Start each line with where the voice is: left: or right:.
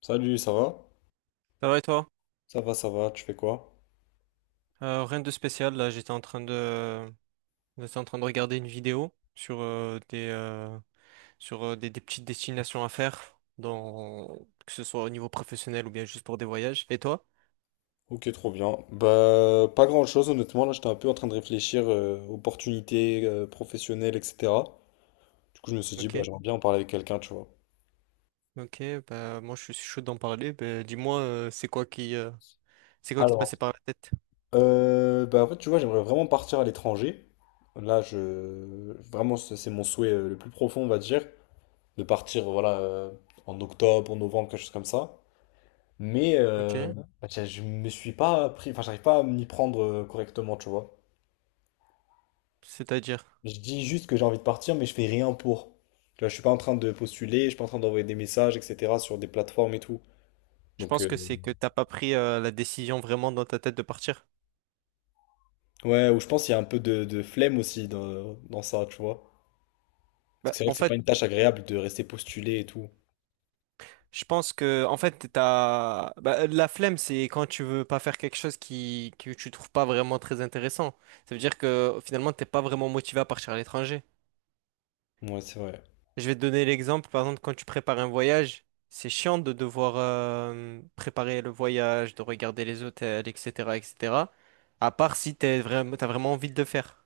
left: Salut, ça va?
right: Ça va et toi?
left: Ça va, ça va, tu fais quoi?
right: Rien de spécial, là j'étais en train de regarder une vidéo sur des sur des petites destinations à faire dans que ce soit au niveau professionnel ou bien juste pour des voyages. Et toi?
left: Ok, trop bien. Bah, pas grand-chose, honnêtement. Là, j'étais un peu en train de réfléchir opportunités professionnelles, etc. Du coup, je me suis dit, bah,
right: Ok,
left: j'aimerais bien en parler avec quelqu'un, tu vois.
right: ok, bah moi je suis chaud d'en parler. Bah, dis-moi c'est quoi qui te passait
left: Alors,
right: par la tête?
left: bah, en fait, tu vois, j'aimerais vraiment partir à l'étranger. Là, je... Vraiment, c'est mon souhait le plus profond, on va dire, de partir, voilà, en octobre, en novembre, quelque chose comme ça. Mais
right: Ok,
left: bah, je me suis pas pris... Enfin, j'arrive pas à m'y prendre correctement, tu vois.
right: c'est-à-dire,
left: Je dis juste que j'ai envie de partir, mais je fais rien pour. Tu vois, je suis pas en train de postuler, je suis pas en train d'envoyer des messages, etc. sur des plateformes et tout.
right: je
left: Donc,
right: pense que c'est que t'as pas pris la décision vraiment dans ta tête de partir.
left: ouais, ou je pense qu'il y a un peu de flemme aussi dans ça, tu vois. Parce que
right: Bah,
left: c'est vrai
right: en
left: que c'est pas
right: fait,
left: une tâche agréable de rester postulé et tout.
right: je pense que, en fait, t'as... Bah, la flemme, c'est quand tu veux pas faire quelque chose que tu trouves pas vraiment très intéressant. Ça veut dire que finalement, t'es pas vraiment motivé à partir à l'étranger.
left: Ouais, c'est vrai.
right: Je vais te donner l'exemple, par exemple, quand tu prépares un voyage, c'est chiant de devoir préparer le voyage, de regarder les hôtels, etc., etc. À part si t'as vraiment envie de le faire.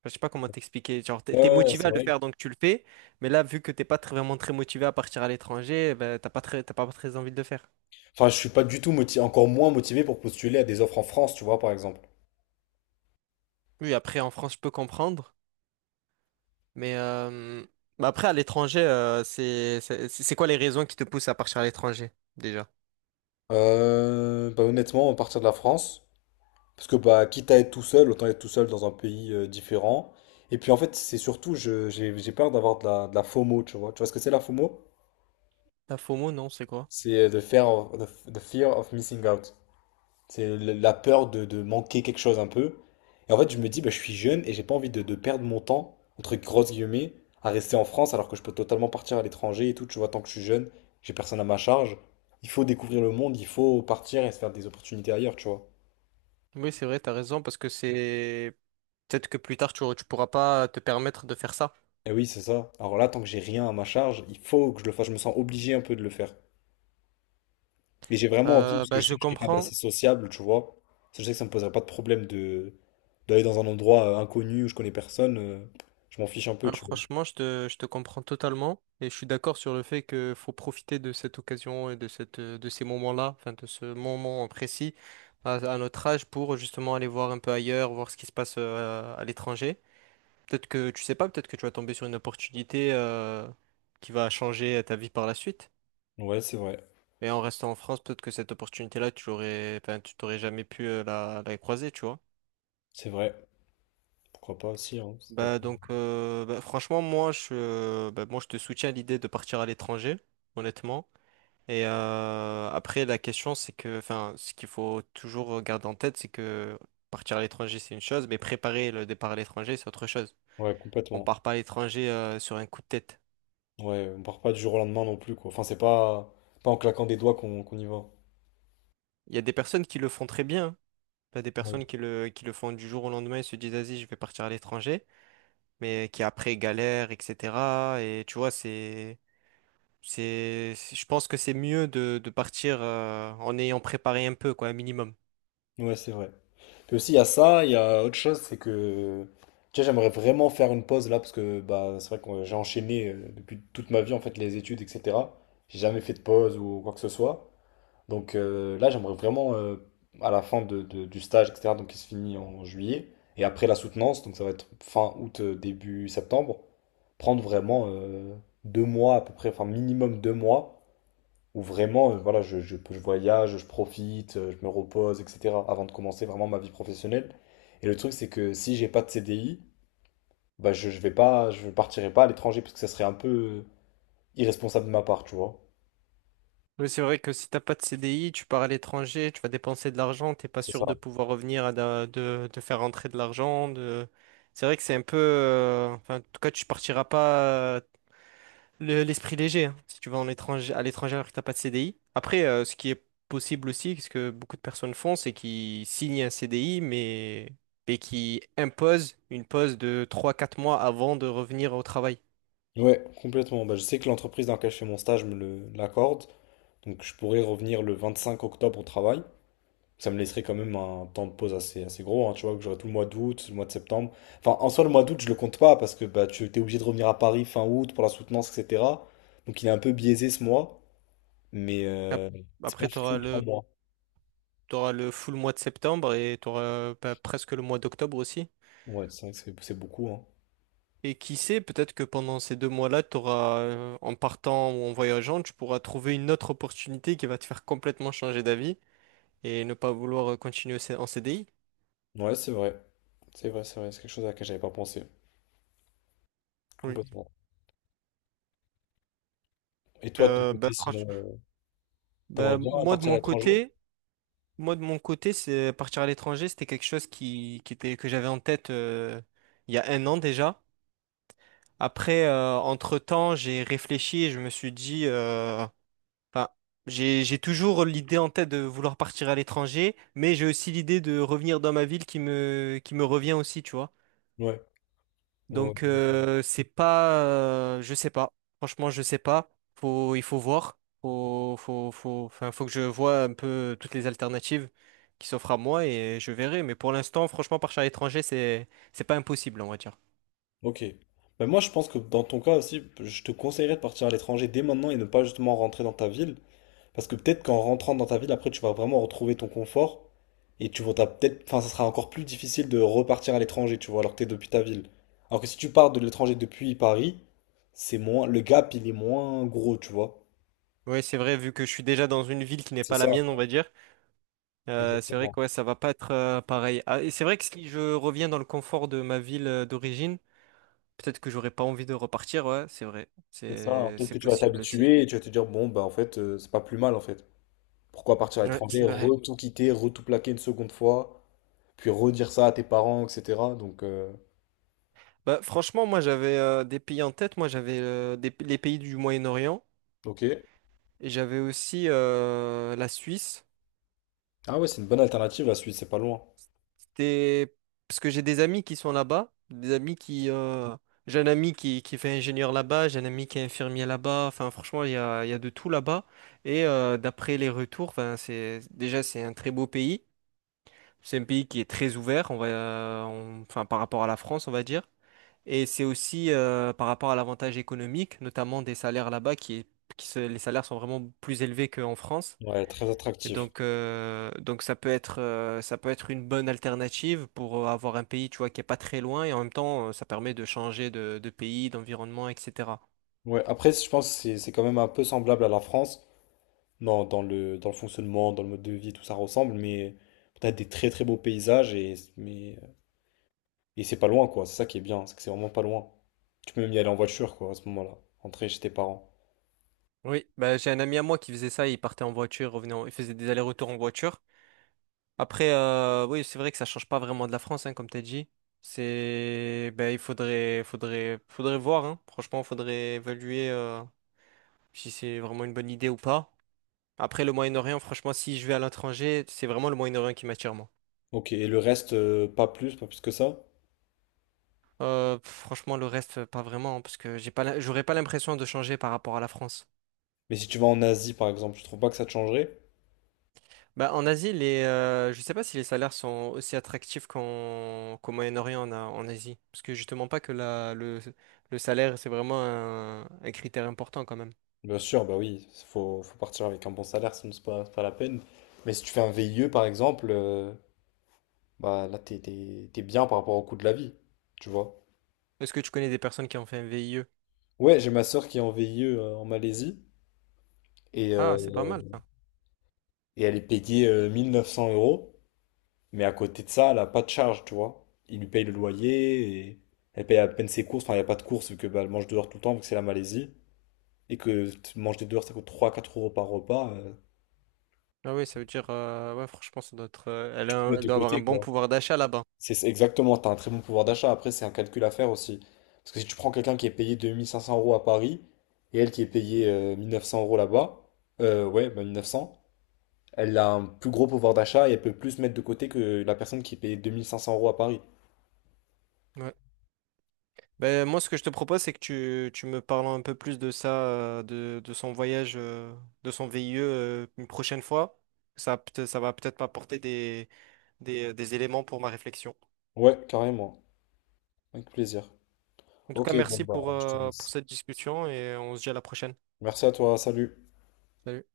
right: Enfin, je sais pas comment t'expliquer. Genre, t'es
left: Ouais,
right: t'es
left: ouais,
right: motivé
left: c'est
right: à le
left: vrai.
right: faire, donc tu le fais. Mais là, vu que t'es pas très- vraiment très motivé à partir à l'étranger, bah, t'as pas très envie de le faire.
left: Enfin, je suis pas du tout motivé, encore moins motivé pour postuler à des offres en France, tu vois, par exemple.
right: Oui, après, en France, je peux comprendre. Mais bah après, à l'étranger, c'est quoi les raisons qui te poussent à partir à l'étranger, déjà?
left: Bah, honnêtement, à partir de la France. Parce que bah, quitte à être tout seul, autant être tout seul dans un pays différent. Et puis en fait, c'est surtout, j'ai peur d'avoir de la FOMO, tu vois. Tu vois ce que c'est la FOMO?
right: La FOMO, non, c'est quoi?
left: C'est the fear of missing out. C'est la peur de manquer quelque chose un peu. Et en fait, je me dis, bah, je suis jeune et j'ai pas envie de perdre mon temps, entre grosses guillemets, à rester en France alors que je peux totalement partir à l'étranger et tout. Tu vois, tant que je suis jeune, j'ai personne à ma charge. Il faut découvrir le monde, il faut partir et se faire des opportunités ailleurs, tu vois.
right: Oui, c'est vrai, t'as raison, parce que c'est... Peut-être que plus tard, tu pourras pas te permettre de faire ça.
left: Et oui, c'est ça. Alors là, tant que j'ai rien à ma charge, il faut que je le fasse. Je me sens obligé un peu de le faire. Et j'ai vraiment envie, parce que
right: Bah,
left: je
right: je
left: suis quelqu'un
right: comprends.
left: d'assez sociable, tu vois. Je sais que ça me poserait pas de problème de d'aller dans un endroit inconnu où je connais personne. Je m'en fiche un peu,
right: Hein,
left: tu vois.
right: franchement, je te comprends totalement. Et je suis d'accord sur le fait que faut profiter de cette occasion et de de ces moments-là, enfin, de ce moment précis à notre âge pour justement aller voir un peu ailleurs, voir ce qui se passe à l'étranger. Peut-être que tu sais pas, peut-être que tu vas tomber sur une opportunité qui va changer ta vie par la suite.
left: Ouais, c'est vrai.
right: Et en restant en France, peut-être que cette opportunité-là, tu l'aurais, enfin, tu t'aurais jamais pu la croiser, tu vois.
left: C'est vrai. Pourquoi pas aussi, hein, c'est
right: Bah
left: peut-être.
right: donc, bah, franchement, moi, je te soutiens à l'idée de partir à l'étranger, honnêtement. Et après, la question, c'est que, enfin, ce qu'il faut toujours garder en tête, c'est que partir à l'étranger, c'est une chose, mais préparer le départ à l'étranger, c'est autre chose.
left: Ouais,
right: On
left: complètement.
right: part pas à l'étranger sur un coup de tête.
left: Ouais, on part pas du jour au lendemain non plus, quoi. Enfin, c'est pas, pas en claquant des doigts qu'on y va.
right: Il y a des personnes qui le font très bien, hein. T'as des personnes qui le font du jour au lendemain et se disent, vas-y, je vais partir à l'étranger, mais qui après galèrent, etc. Et tu vois, je pense que c'est mieux de, partir en ayant préparé un peu, quoi, un minimum.
left: Ouais, c'est vrai. Puis aussi, il y a ça, il y a autre chose, c'est que, tu sais, j'aimerais vraiment faire une pause là, parce que bah, c'est vrai que j'ai enchaîné depuis toute ma vie, en fait, les études, etc. J'ai jamais fait de pause ou quoi que ce soit. Donc là, j'aimerais vraiment, à la fin du stage, etc., donc qui se finit en juillet, et après la soutenance, donc ça va être fin août, début septembre, prendre vraiment 2 mois à peu près, enfin minimum 2 mois, où vraiment, voilà, je voyage, je profite, je me repose, etc. avant de commencer vraiment ma vie professionnelle. Et le truc, c'est que si j'ai pas de CDI, bah je vais pas, je partirai pas à l'étranger parce que ça serait un peu irresponsable de ma part, tu vois.
right: Oui, c'est vrai que si t'as pas de CDI tu pars à l'étranger, tu vas dépenser de l'argent, t'es pas
left: C'est
right: sûr de
left: ça.
right: pouvoir revenir, de, faire rentrer de l'argent. De... C'est vrai que c'est un peu, enfin, en tout cas, tu partiras pas l'esprit léger, hein, si tu vas à l'étranger alors que t'as pas de CDI. Après, ce qui est possible aussi, ce que beaucoup de personnes font, c'est qu'ils signent un CDI, et qui imposent une pause de 3-4 mois avant de revenir au travail.
left: Ouais, complètement. Bah, je sais que l'entreprise dans laquelle je fais mon stage me l'accorde, donc je pourrais revenir le 25 octobre au travail. Ça me laisserait quand même un temps de pause assez, assez gros, hein, tu vois, que j'aurais tout le mois d'août, le mois de septembre. Enfin, en soi, le mois d'août, je le compte pas parce que bah, tu es obligé de revenir à Paris fin août pour la soutenance, etc. Donc il est un peu biaisé ce mois, mais
right: Ap-
left: c'est pas
right: Après,
left: fou pour mois.
right: t'auras le full mois de septembre et tu auras presque le mois d'octobre aussi.
left: Ouais, c'est vrai que c'est beaucoup, hein.
right: Et qui sait, peut-être que pendant ces 2 mois-là, tu auras, en partant ou en voyageant, tu pourras trouver une autre opportunité qui va te faire complètement changer d'avis et ne pas vouloir continuer en CDI.
left: Ouais, c'est vrai. C'est vrai, c'est vrai. C'est quelque chose à laquelle j'avais pas pensé. Complètement. Et toi, de ton
right: Bah,
left: côté, sinon, euh, t'aimerais
right: bah,
left: bien
right: moi de
left: partir à
right: mon
left: l'étranger?
right: côté, moi de mon côté, c'est partir à l'étranger, c'était quelque chose qui était que j'avais en tête il y a un an déjà. Après, entre-temps, j'ai réfléchi et je me suis dit, enfin, j'ai toujours l'idée en tête de vouloir partir à l'étranger, mais j'ai aussi l'idée de revenir dans ma ville qui me revient aussi, tu vois.
left: Ouais. Ouais,
right: Donc
left: ouais.
right: c'est pas, je sais pas. Franchement, je sais pas. Il faut voir. Enfin, faut que je vois un peu toutes les alternatives qui s'offrent à moi et je verrai. Mais pour l'instant, franchement, partir à l'étranger, c'est pas impossible, on va dire.
left: Ok. Ben moi, je pense que dans ton cas aussi, je te conseillerais de partir à l'étranger dès maintenant et ne pas justement rentrer dans ta ville. Parce que peut-être qu'en rentrant dans ta ville, après, tu vas vraiment retrouver ton confort et tu vas t'as peut-être, enfin, ça sera encore plus difficile de repartir à l'étranger, tu vois, alors que t'es depuis ta ville. Alors que si tu pars de l'étranger depuis Paris, c'est moins, le gap, il est moins gros, tu vois.
right: Oui, c'est vrai. Vu que je suis déjà dans une ville qui n'est
left: C'est
right: pas la
left: ça,
right: mienne, on va dire. C'est vrai
left: exactement.
right: que ouais, ça va pas être pareil. Ah, et c'est vrai que si je reviens dans le confort de ma ville d'origine, peut-être que j'aurais pas envie de repartir. Ouais, c'est vrai.
left: C'est ça. Hein. Peut-être
right: C'est
left: que tu vas
right: possible aussi.
left: t'habituer et tu vas te dire, bon, bah, en fait, c'est pas plus mal, en fait. Pourquoi partir à
right: Ouais,
left: l'étranger,
right: c'est vrai.
left: re tout quitter, re tout plaquer une seconde fois, puis redire ça à tes parents, etc. Donc,
right: Bah, franchement, moi j'avais des pays en tête. Moi j'avais les pays du Moyen-Orient
left: ok.
right: et j'avais aussi la Suisse.
left: Ah ouais, c'est une bonne alternative, la Suisse, c'est pas loin.
right: C'était parce que j'ai des amis qui sont là-bas, des amis qui. J'ai un ami qui fait ingénieur là-bas, j'ai un ami qui est infirmier là-bas. Enfin, franchement, il y a de tout là-bas. Et d'après les retours, enfin, c'est un très beau pays. C'est un pays qui est très ouvert. Enfin, par rapport à la France, on va dire. Et c'est aussi par rapport à l'avantage économique, notamment des salaires là-bas, qui est, qui se- les salaires sont vraiment plus élevés qu'en France.
left: Ouais, très
right: Et
left: attractif.
right: donc ça peut être une bonne alternative pour avoir un pays, tu vois, qui est pas très loin et en même temps, ça permet de changer de, pays, d'environnement, etc.
left: Ouais, après, je pense que c'est quand même un peu semblable à la France, dans le fonctionnement, dans le mode de vie, tout ça ressemble, mais t'as des très très beaux paysages et, mais, et c'est pas loin, quoi. C'est ça qui est bien, c'est que c'est vraiment pas loin. Tu peux même y aller en voiture, quoi, à ce moment-là, rentrer chez tes parents.
right: Oui, bah, j'ai un ami à moi qui faisait ça, il partait en voiture, il faisait des allers-retours en voiture. Après, oui, c'est vrai que ça change pas vraiment de la France, hein, comme t'as dit. C'est, ben, il faudrait, voir, hein. Franchement, faudrait évaluer si c'est vraiment une bonne idée ou pas. Après, le Moyen-Orient, franchement, si je vais à l'étranger, c'est vraiment le Moyen-Orient qui m'attire, moi.
left: Ok, et le reste, pas plus, pas plus que ça.
right: Franchement, le reste, pas vraiment, hein, parce que j'aurais pas l'impression de changer par rapport à la France.
left: Mais si tu vas en Asie, par exemple, tu trouves pas que ça te changerait?
right: Bah, en Asie, je sais pas si les salaires sont aussi attractifs qu'au Moyen-Orient, en Asie. Parce que justement, pas que le salaire, c'est vraiment un critère important quand même.
left: Bien sûr, bah oui, faut partir avec un bon salaire, sinon c'est pas la peine. Mais si tu fais un VIE, par exemple, bah là, t'es bien par rapport au coût de la vie, tu vois.
right: Est-ce que tu connais des personnes qui ont fait un VIE?
left: Ouais, j'ai ma sœur qui est en VIE en Malaisie et, euh,
right: Ah, c'est pas mal ça.
left: et elle est payée 1900 euros, mais à côté de ça, elle a pas de charge, tu vois. Ils lui payent le loyer et elle paye à peine ses courses. Enfin, il n'y a pas de courses vu que bah, elle mange dehors tout le temps vu que c'est la Malaisie et que manger dehors ça coûte trois quatre euros par repas. euh,
right: Ah oui,
left: c'est
right: ça veut dire, ouais, franchement, ça doit être,
left: tout mettre
right: elle
left: de
right: doit avoir un
left: côté,
right: bon
left: quoi.
right: pouvoir d'achat là-bas.
left: C'est exactement, t'as un très bon pouvoir d'achat. Après, c'est un calcul à faire aussi. Parce que si tu prends quelqu'un qui est payé 2500 euros à Paris et elle qui est payée 1900 euros là-bas, ouais, bah 1900. Elle a un plus gros pouvoir d'achat et elle peut plus mettre de côté que la personne qui paye 2500 euros à Paris.
right: Ouais. Ben, moi, ce que je te propose, c'est que tu me parles un peu plus de ça, de son voyage, de son VIE, une prochaine fois. Ça, ça va peut-être m'apporter des des éléments pour ma réflexion.
left: Ouais, carrément. Avec plaisir.
right: En tout cas,
left: Ok, bon,
right: merci
left: bah, je te
right: pour
left: laisse.
right: cette discussion et on se dit à la prochaine.
left: Merci à toi, salut.
right: Salut.